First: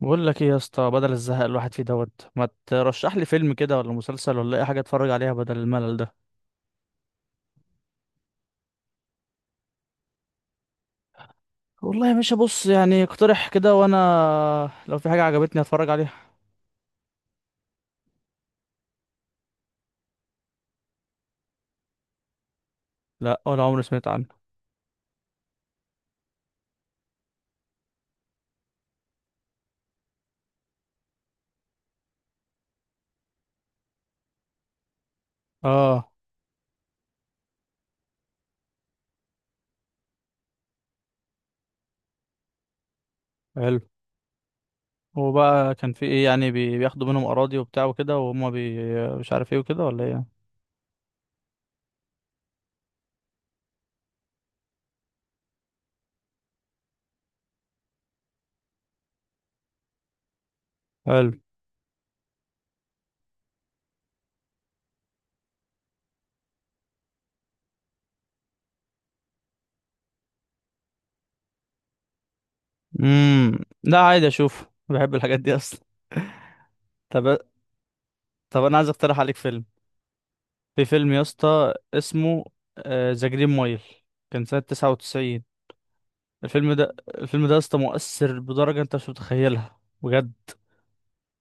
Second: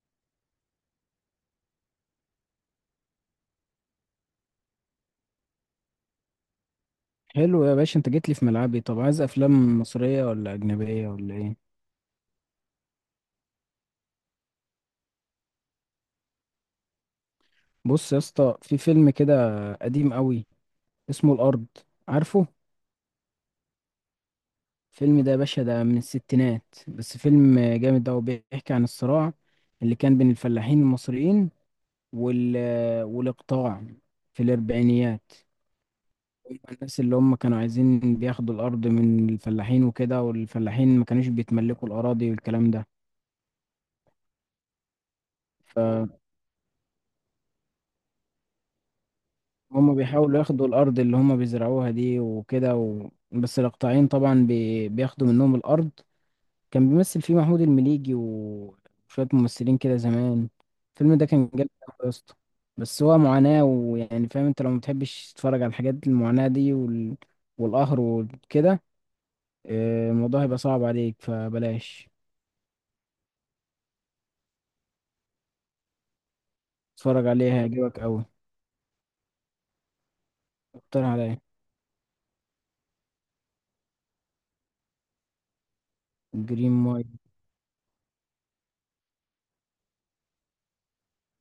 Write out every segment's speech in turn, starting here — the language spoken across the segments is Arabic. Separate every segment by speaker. Speaker 1: بقول لك ايه يا اسطى؟ بدل الزهق الواحد فيه دوت، ما ترشح لي فيلم كده ولا مسلسل ولا اي حاجه اتفرج عليها بدل الملل ده؟
Speaker 2: حلو يا باشا، انت جيت لي في ملعبي. طب عايز افلام مصرية ولا اجنبية ولا ايه؟
Speaker 1: والله يا باشا، بص يعني اقترح كده وانا لو في حاجه عجبتني اتفرج عليها.
Speaker 2: بص يا اسطى، في فيلم كده قديم قوي اسمه الارض. عارفه؟
Speaker 1: لا، ولا عمري سمعت عنه.
Speaker 2: الفيلم ده يا باشا ده من الستينات، بس فيلم جامد ده وبيحكي عن الصراع اللي كان بين الفلاحين المصريين وال والاقطاع في الاربعينيات.
Speaker 1: اه،
Speaker 2: هم الناس اللي هم كانوا عايزين بياخدوا الارض من الفلاحين وكده، والفلاحين ما كانوش بيتملكوا الاراضي والكلام.
Speaker 1: حلو. هو بقى كان في
Speaker 2: ده
Speaker 1: ايه يعني؟ بياخدوا منهم اراضي وبتاع وكده وهم بي مش عارف ايه وكده
Speaker 2: هما
Speaker 1: ولا
Speaker 2: بيحاولوا
Speaker 1: ايه؟
Speaker 2: ياخدوا الأرض اللي هما بيزرعوها دي وكده بس الإقطاعيين طبعا بياخدوا منهم الأرض. كان بيمثل فيه محمود المليجي وشوية ممثلين كده زمان. الفيلم ده
Speaker 1: حلو.
Speaker 2: كان جامد أوي يا اسطى. بس هو معاناة، ويعني فاهم انت لو متحبش تتفرج على الحاجات المعاناة دي والقهر وكده. الموضوع هيبقى صعب عليك فبلاش.
Speaker 1: لا عادي، اشوف، بحب الحاجات دي اصلا. طب،
Speaker 2: اتفرج عليه هيعجبك أوي.
Speaker 1: طب انا عايز اقترح عليك فيلم. في
Speaker 2: اقترح
Speaker 1: فيلم يا
Speaker 2: عليا.
Speaker 1: اسطى اسمه ذا جرين مايل، كان سنه 99.
Speaker 2: جرين
Speaker 1: الفيلم ده
Speaker 2: مايل.
Speaker 1: الفيلم ده يا اسطى مؤثر بدرجة انت مش متخيلها بجد.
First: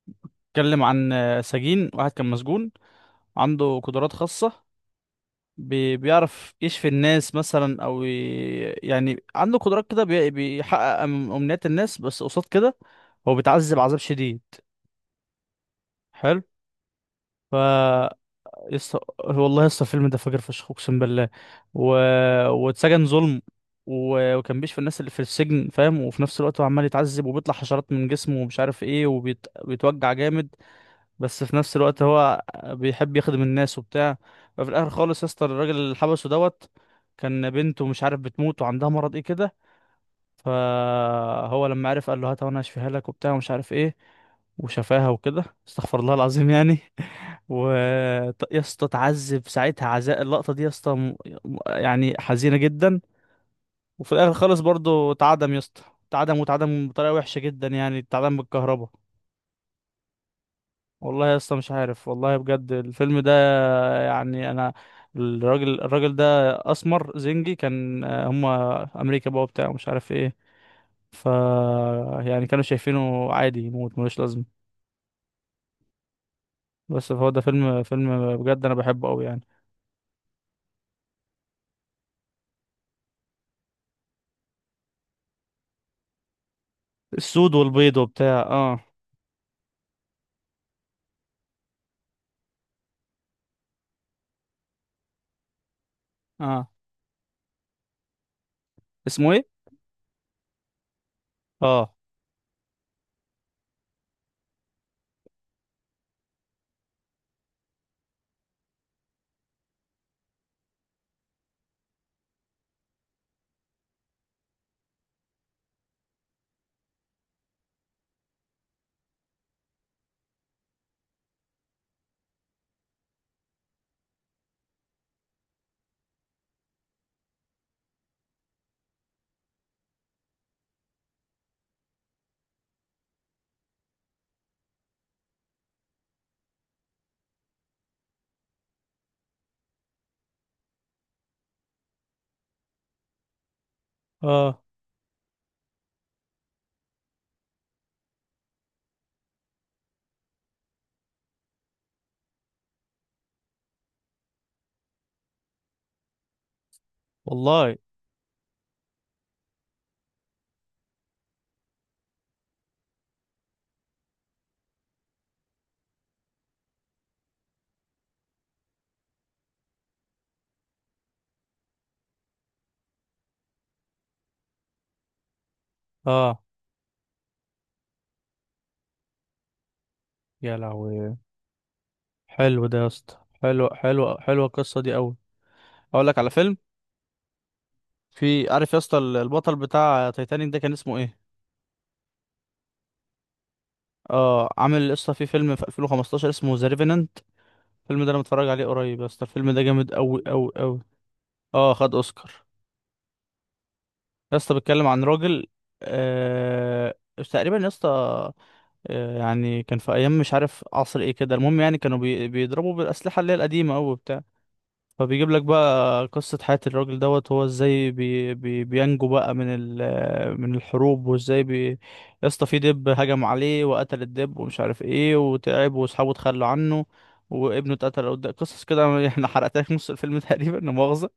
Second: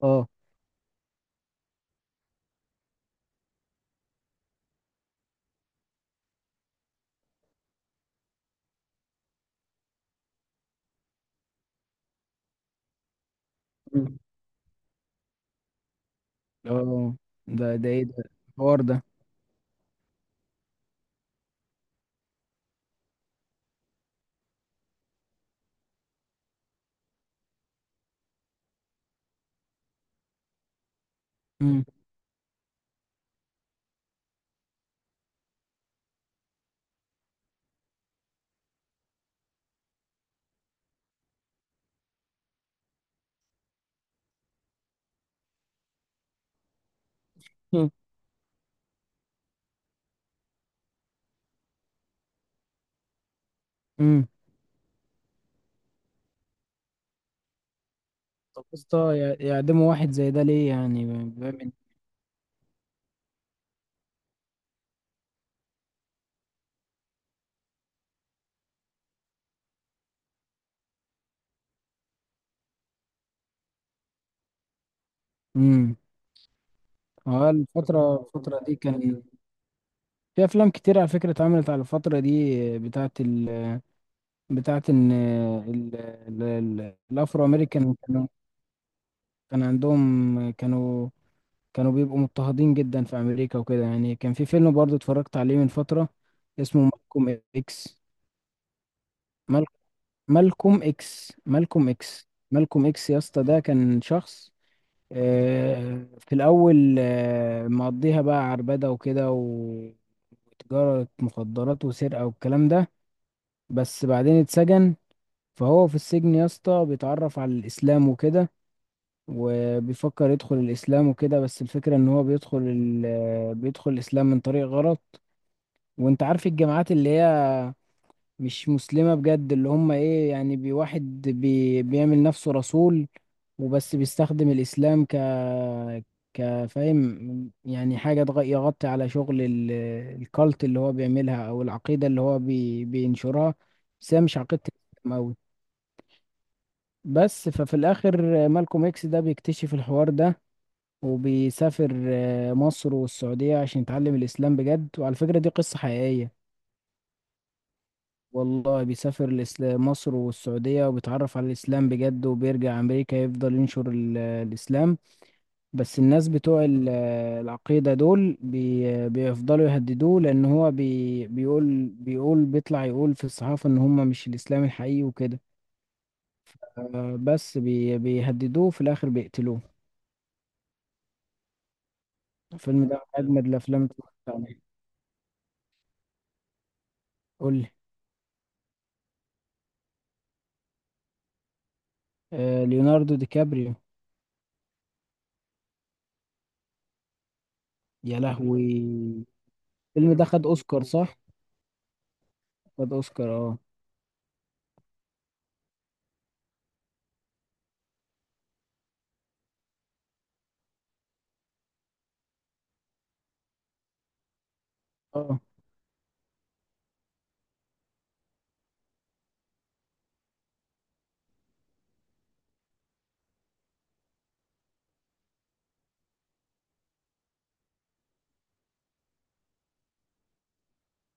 Speaker 2: اه،
Speaker 1: اتكلم عن سجين واحد كان مسجون، عنده قدرات خاصة. بيعرف يشفي الناس مثلا، او ي... يعني عنده قدرات كده، بيحقق امنيات الناس، بس قصاد كده هو بيتعذب عذاب شديد. حلو.
Speaker 2: اه. ده ايه ده
Speaker 1: ف...
Speaker 2: الحوار
Speaker 1: يسطا
Speaker 2: ده؟
Speaker 1: والله يسطا، الفيلم ده فجر فشخ، اقسم بالله. و... واتسجن ظلم. و... وكان بيشفي الناس اللي في السجن فاهم، وفي نفس الوقت هو عمال يتعذب وبيطلع حشرات من جسمه ومش عارف ايه وبيتوجع جامد. بس في نفس
Speaker 2: مم.
Speaker 1: الوقت هو بيحب يخدم الناس وبتاع. ففي الاخر خالص يسطا، الراجل اللي حبسه دوت كان بنته مش عارف بتموت وعندها مرض ايه كده. فهو لما عرف قال له هات وانا هشفيها لك وبتاع ومش عارف ايه، وشفاها وكده، استغفر الله العظيم يعني. و... يا اسطى اتعذب ساعتها عذاب، اللقطه دي يا اسطى يعني حزينه جدا. وفي
Speaker 2: مم.
Speaker 1: الاخر خالص برضو اتعدم يا اسطى، اتعدم، واتعدم بطريقه وحشه جدا، يعني اتعدم
Speaker 2: طب يا
Speaker 1: بالكهرباء.
Speaker 2: اسطى، يعدموا واحد زي ده ليه؟ يعني
Speaker 1: والله يا اسطى مش
Speaker 2: بيعمل.
Speaker 1: عارف، والله بجد الفيلم ده، يعني انا، الراجل ده اسمر زنجي، كان هما امريكا بقى وبتاع مش عارف ايه. ف... يعني كانوا شايفينه عادي يموت ملوش لازمه.
Speaker 2: امم
Speaker 1: بس هو ده
Speaker 2: هو
Speaker 1: فيلم،
Speaker 2: الفترة
Speaker 1: فيلم
Speaker 2: الفترة
Speaker 1: بجد، انا
Speaker 2: دي
Speaker 1: بحبه
Speaker 2: كان
Speaker 1: قوي يعني.
Speaker 2: في أفلام كتير على فكرة اتعملت على الفترة دي بتاعت إن الأفرو
Speaker 1: السود
Speaker 2: أمريكان
Speaker 1: والبيض
Speaker 2: كانوا.
Speaker 1: وبتاع، اه.
Speaker 2: كان عندهم كانوا كانوا بيبقوا مضطهدين جدا في أمريكا وكده، يعني كان في فيلم برضو اتفرجت عليه من فترة
Speaker 1: اه.
Speaker 2: اسمه مالكوم إكس.
Speaker 1: اسمه ايه؟
Speaker 2: مال... مالكوم إكس، مالكوم
Speaker 1: اه.
Speaker 2: إكس، مالكوم إكس يا اسطى، ده كان شخص. في الأول مقضيها بقى عربدة وكده وتجارة مخدرات وسرقة والكلام ده. بس بعدين اتسجن. فهو في السجن يا اسطى بيتعرف على الإسلام وكده، وبيفكر يدخل الإسلام وكده، بس الفكرة إن هو بيدخل ال... آه، بيدخل الإسلام من طريق غلط. وأنت عارف الجامعات اللي هي مش مسلمة بجد، اللي هم إيه يعني واحد بيعمل نفسه رسول. وبس بيستخدم الإسلام كفاهم، يعني حاجة يغطي على شغل الكالت اللي هو بيعملها، أو العقيدة اللي هو بينشرها. بس هي مش
Speaker 1: اه.
Speaker 2: عقيدة الإسلام أوي. بس ففي الآخر مالكوم إكس ده بيكتشف الحوار ده، وبيسافر مصر والسعودية عشان يتعلم الإسلام بجد، وعلى فكرة دي قصة حقيقية.
Speaker 1: والله.
Speaker 2: والله بيسافر مصر والسعودية، وبيتعرف على الإسلام بجد وبيرجع أمريكا يفضل ينشر الإسلام. بس الناس بتوع العقيدة دول بيفضلوا يهددوه، لأن هو بيقول بيطلع يقول في الصحافة إن هم مش الإسلام الحقيقي وكده.
Speaker 1: اه.
Speaker 2: بس بيهددوه، في الآخر بيقتلوه.
Speaker 1: يا لهوي. حلو ده يا
Speaker 2: الفيلم ده
Speaker 1: اسطى،
Speaker 2: من أجمد
Speaker 1: حلو،
Speaker 2: الأفلام اللي
Speaker 1: حلو،
Speaker 2: اتفرجت
Speaker 1: حلوه
Speaker 2: عليها.
Speaker 1: القصه دي قوي. اقول لك على فيلم.
Speaker 2: قول لي.
Speaker 1: في عارف يا اسطى البطل بتاع تايتانيك ده كان اسمه ايه؟
Speaker 2: ليوناردو دي كابريو.
Speaker 1: اه، عامل يا اسطى في فيلم في 2015 اسمه ذا ريفينانت. الفيلم ده انا
Speaker 2: يا
Speaker 1: متفرج عليه قريب يا اسطى،
Speaker 2: لهوي.
Speaker 1: الفيلم ده جامد
Speaker 2: الفيلم
Speaker 1: قوي
Speaker 2: ده خد
Speaker 1: قوي قوي.
Speaker 2: أوسكار، صح؟
Speaker 1: اه، خد اوسكار.
Speaker 2: خد أوسكار، اه.
Speaker 1: يا اسطى بيتكلم عن راجل، آه، تقريبا يا اسطى، يعني كان في ايام مش عارف عصر ايه كده، المهم يعني كانوا بيضربوا بالاسلحه اللي هي القديمه قوي. فبيجيب
Speaker 2: اه،
Speaker 1: لك بقى قصة حياة الراجل دوت، هو ازاي بي بي بينجو بقى من ال... من الحروب، وازاي بي... يا اسطى في دب هجم عليه وقتل الدب ومش عارف ايه، وتعب واصحابه اتخلوا عنه، وابنه اتقتل قدام، قصص كده. احنا حرقتلك نص الفيلم تقريبا، لا مؤاخذة.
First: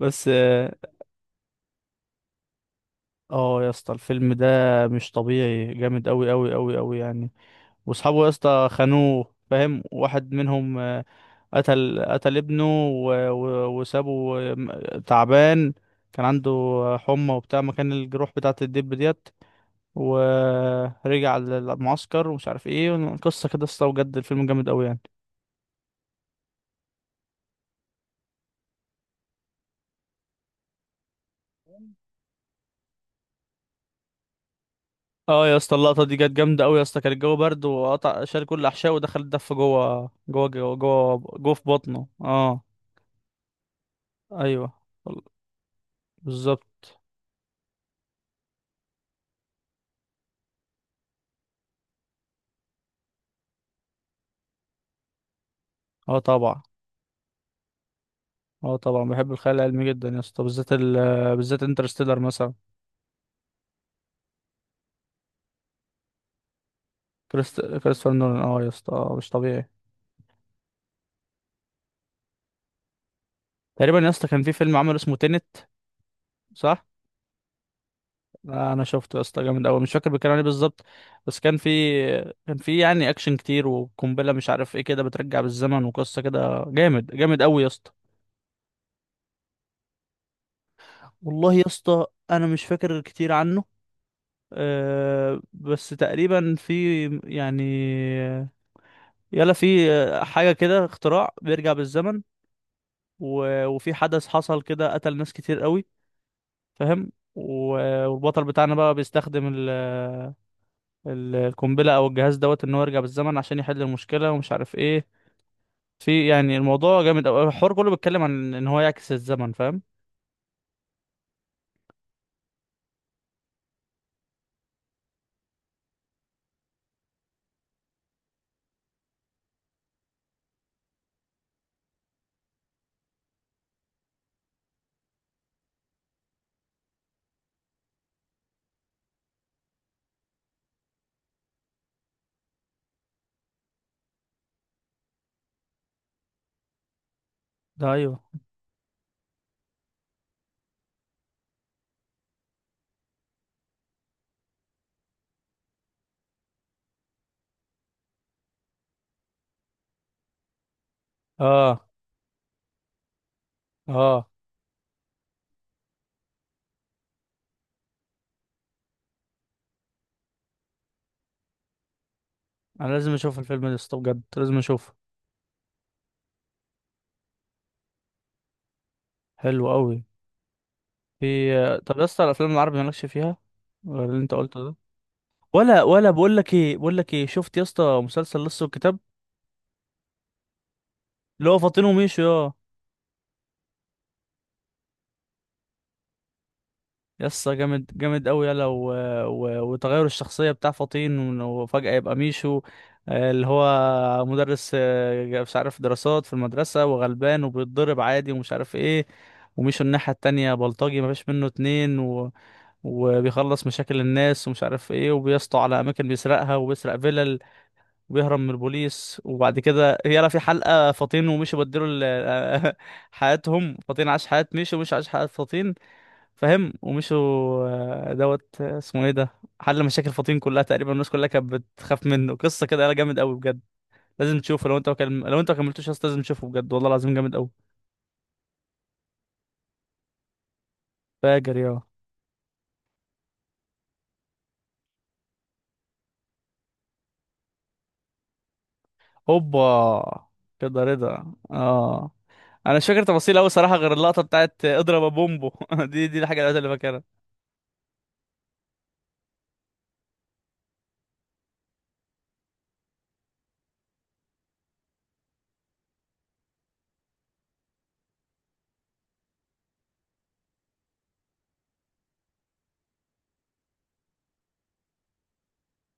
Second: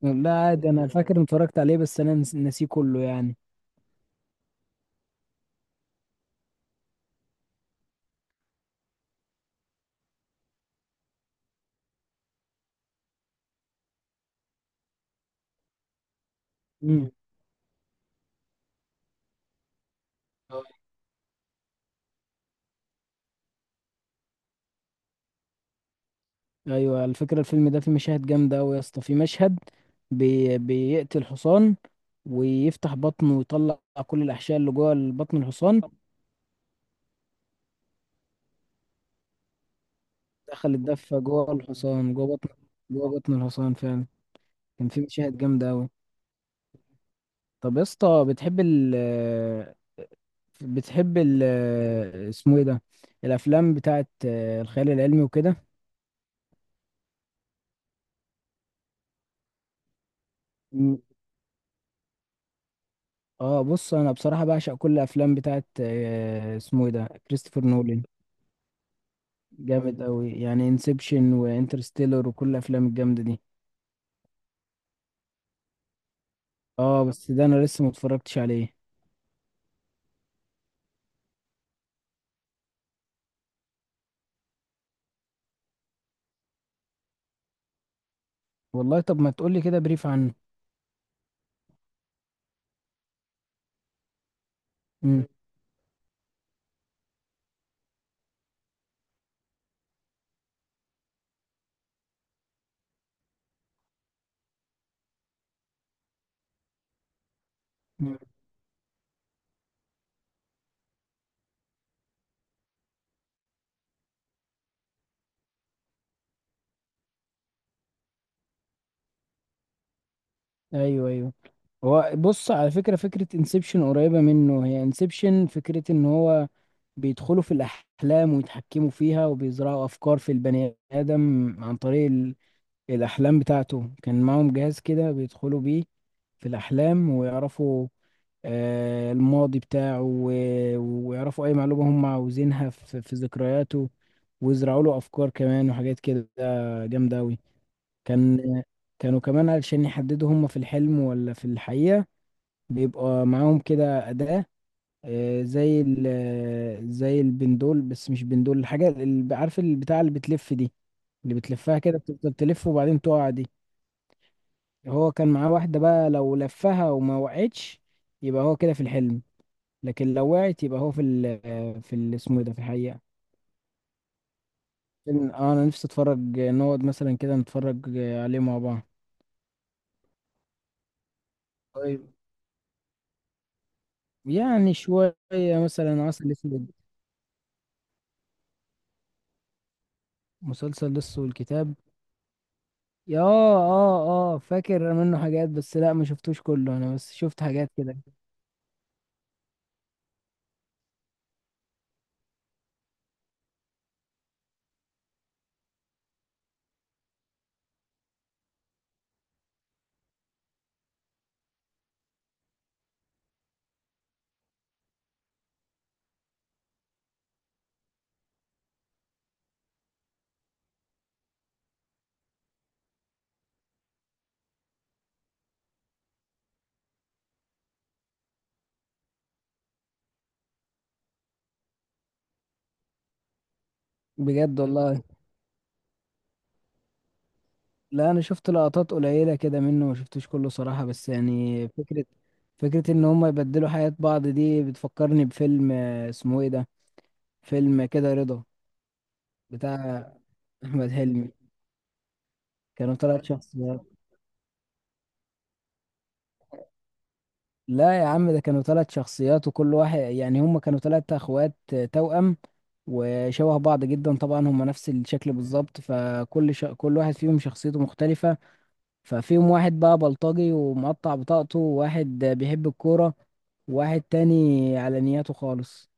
Speaker 1: بس
Speaker 2: لا، عادي،
Speaker 1: اه،
Speaker 2: أنا فاكر إني اتفرجت عليه بس أنا ناسيه كله يعني.
Speaker 1: آه يا اسطى الفيلم ده مش طبيعي، جامد قوي قوي قوي قوي يعني. واصحابه يا اسطى خانوه فاهم، واحد منهم قتل ابنه، و... و... وسابه تعبان، كان عنده
Speaker 2: مم.
Speaker 1: حمى وبتاع مكان الجروح بتاعة الدب ديت. ورجع للمعسكر ومش عارف ايه، قصة كده يا اسطى بجد الفيلم جامد قوي يعني.
Speaker 2: ايوه، على فكره الفيلم ده فيه مشاهد جامده قوي يا اسطى. في مشهد بيقتل حصان ويفتح بطنه، ويطلع كل الاحشاء اللي جوه بطن
Speaker 1: اه يا اسطى،
Speaker 2: الحصان.
Speaker 1: اللقطة دي كانت جامدة قوي يا اسطى، كان الجو برد وقطع شال كل الأحشاء ودخل الدف جوه جوه
Speaker 2: دخل
Speaker 1: جوه جوه,
Speaker 2: الدفه جوه
Speaker 1: جوه في بطنه،
Speaker 2: الحصان،
Speaker 1: اه.
Speaker 2: جوه بطن الحصان فعلا.
Speaker 1: ايوه،
Speaker 2: كان في مشاهد جامده قوي.
Speaker 1: بالظبط.
Speaker 2: طب يا اسطى، بتحب ال اسمه ايه ده الافلام بتاعت الخيال العلمي وكده؟
Speaker 1: اه طبعا، اه طبعا بحب الخيال العلمي جدا يا اسطى، بالذات ال...
Speaker 2: م-
Speaker 1: بالذات انترستيلر مثلا.
Speaker 2: اه، بص انا بصراحه بعشق كل الافلام بتاعت اسمه ايه ده
Speaker 1: كريست
Speaker 2: كريستوفر نولان.
Speaker 1: كريستوفر نولان، اه يا اسطى، مش طبيعي.
Speaker 2: جامد قوي، يعني انسبشن وانترستيلر وكل الافلام الجامده دي.
Speaker 1: تقريبا يا اسطى كان في فيلم عمله اسمه تينت، صح.
Speaker 2: اه، بس ده انا لسه ما اتفرجتش عليه.
Speaker 1: انا شفته يا اسطى، جامد قوي، مش فاكر بيتكلم عن ايه بالظبط، بس كان في... كان في يعني اكشن كتير وقنبله مش عارف ايه كده، بترجع بالزمن، وقصه كده جامد، جامد قوي يا اسطى.
Speaker 2: والله، طب ما تقولي كده بريف عنه.
Speaker 1: والله يا اسطى انا مش فاكر كتير عنه.
Speaker 2: امم.
Speaker 1: أه بس تقريبا في يعني، يلا في حاجه كده، اختراع بيرجع بالزمن، و... وفي حدث حصل كده قتل ناس كتير قوي فاهم، و- والبطل بتاعنا بقى بيستخدم ال... القنبلة أو الجهاز دوت، إن هو يرجع بالزمن عشان يحل المشكلة ومش عارف إيه. في يعني الموضوع جامد أوي، الحوار كله بيتكلم عن إن هو يعكس الزمن فاهم.
Speaker 2: ايوه، ايوه. هو بص، على فكره فكره انسبشن قريبه منه. هي انسبشن فكره ان هو بيدخلوا في الاحلام ويتحكموا فيها، وبيزرعوا افكار في البني ادم عن طريق الاحلام بتاعته. كان معاهم جهاز كده بيدخلوا بيه في الاحلام ويعرفوا الماضي بتاعه، ويعرفوا اي معلومة هم عاوزينها في ذكرياته. ويزرعوا له افكار كمان وحاجات كده جامدة اوي.
Speaker 1: ده أيوه.
Speaker 2: كان كانوا كمان علشان يحددوا هم في الحلم ولا في الحقيقة، بيبقى معاهم كده أداة آه، زي ال زي البندول. بس مش بندول، الحاجة اللي عارف البتاع اللي بتلف دي، اللي بتلفها
Speaker 1: آه.
Speaker 2: كده بتفضل تلف وبعدين تقع دي.
Speaker 1: آه.
Speaker 2: هو كان معاه واحدة بقى، لو لفها وما وقعتش يبقى هو كده في الحلم. لكن لو وعيت يبقى هو في اسمه إيه ده في
Speaker 1: أنا
Speaker 2: الحقيقة.
Speaker 1: لازم أشوف الفيلم ده يسطا بجد، لازم أشوفه.
Speaker 2: انا نفسي اتفرج نقعد مثلا كده نتفرج عليه مع بعض.
Speaker 1: حلو أوي. في، طب يا
Speaker 2: طيب.
Speaker 1: اسطى الأفلام العربي مالكش فيها غير اللي أنت قلته
Speaker 2: يعني
Speaker 1: ده؟
Speaker 2: شوية.
Speaker 1: ولا
Speaker 2: مثلا
Speaker 1: ولا
Speaker 2: عسل
Speaker 1: بقول لك
Speaker 2: اسود،
Speaker 1: إيه، بقول لك إيه، شفت يا اسطى مسلسل لص والكتاب؟
Speaker 2: مسلسل لص
Speaker 1: اللي هو
Speaker 2: والكتاب.
Speaker 1: فاطين وميشو آه.
Speaker 2: يا، اه، اه، فاكر منه حاجات بس لا، ما شفتوش كله، انا بس شفت
Speaker 1: يسا
Speaker 2: حاجات
Speaker 1: جامد،
Speaker 2: كده.
Speaker 1: جامد قوي يلا. و... و... وتغير الشخصية بتاع فطين وفجأة يبقى ميشو، اللي هو مدرس، مش عارف دراسات في المدرسة وغلبان وبيتضرب عادي ومش عارف ايه. وميشو الناحية التانية بلطجي مفيش منه اتنين، و... وبيخلص مشاكل الناس ومش عارف ايه، وبيسطو على أماكن بيسرقها وبيسرق فيلل وبيهرب من البوليس. وبعد كده يلا في حلقة، فطين وميشو بدلوا حياتهم، فطين عاش حياة ميشو وميشو عاش حياة فطين فاهم، ومشوا. دوت، اسمه ايه ده، حل مشاكل فطين كلها تقريبا، الناس كلها كانت بتخاف منه، قصه كده، لا جامد قوي بجد. لازم
Speaker 2: بجد
Speaker 1: تشوفه لو انت
Speaker 2: والله.
Speaker 1: وكلم... لو انت ما كملتوش يا اسطى لازم تشوفه، بجد والله العظيم جامد قوي.
Speaker 2: لا، انا شفت لقطات قليلة كده منه، ما شفتوش كله صراحة، بس
Speaker 1: فاجر
Speaker 2: يعني
Speaker 1: يا...
Speaker 2: فكرة. فكرة ان هم يبدلوا حياة بعض، دي بتفكرني بفيلم اسمه ايه ده. فيلم كده رضا، بتاع
Speaker 1: هوبا. كده
Speaker 2: احمد حلمي.
Speaker 1: رضا، اه. انا مش
Speaker 2: كانوا
Speaker 1: فاكر
Speaker 2: 3
Speaker 1: تفاصيل قوي صراحه،
Speaker 2: شخصيات.
Speaker 1: غير اللقطه بتاعت اضرب يا بومبو دي الحاجه الوحيده اللي فاكرها.
Speaker 2: لا يا عم ده كانوا 3 شخصيات، وكل واحد يعني هم كانوا 3 اخوات. توأم. وشبه بعض جدا طبعا، هم نفس الشكل بالظبط، فكل كل واحد فيهم شخصيته مختلفة. ففيهم واحد بقى بلطجي ومقطع بطاقته، وواحد بيحب الكورة، وواحد تاني على نياته خالص.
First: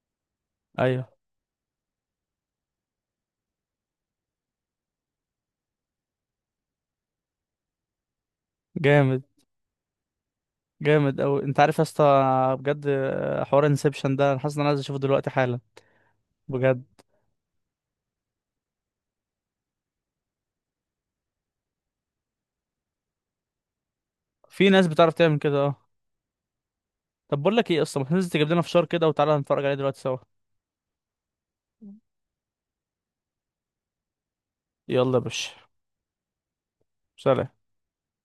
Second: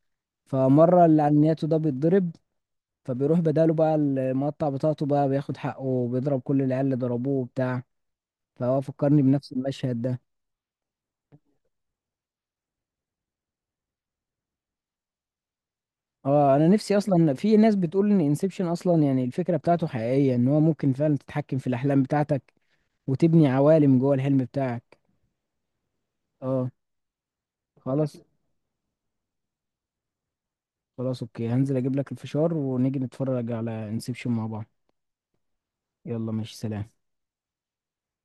Speaker 2: فمرة
Speaker 1: ايوه،
Speaker 2: اللي على نياته ده بيتضرب. فبيروح بداله بقى المقطع بطاقته، بقى بياخد حقه وبيضرب كل العيال اللي ضربوه وبتاع. فهو فكرني
Speaker 1: جامد،
Speaker 2: بنفس المشهد ده.
Speaker 1: جامد قوي. انت عارف يا اسطى بجد، حوار انسبشن ده انا حاسس ان انا عايز اشوفه دلوقتي حالا.
Speaker 2: اه، انا
Speaker 1: بجد،
Speaker 2: نفسي اصلا. في ناس بتقول ان انسبشن اصلا يعني الفكره بتاعته حقيقيه، ان هو ممكن فعلا تتحكم في الاحلام بتاعتك، وتبني عوالم جوه الحلم
Speaker 1: في
Speaker 2: بتاعك.
Speaker 1: ناس بتعرف تعمل كده، اه.
Speaker 2: اه.
Speaker 1: طب بقول لك ايه، اصلا ما
Speaker 2: خلاص،
Speaker 1: تنزل تجيب لنا فشار كده وتعالى نتفرج عليه دلوقتي سوا.
Speaker 2: خلاص، اوكي، هنزل اجيب لك الفشار ونيجي نتفرج على انسبشن مع بعض.
Speaker 1: يلا يا باشا،
Speaker 2: يلا ماشي، سلام.
Speaker 1: سلام.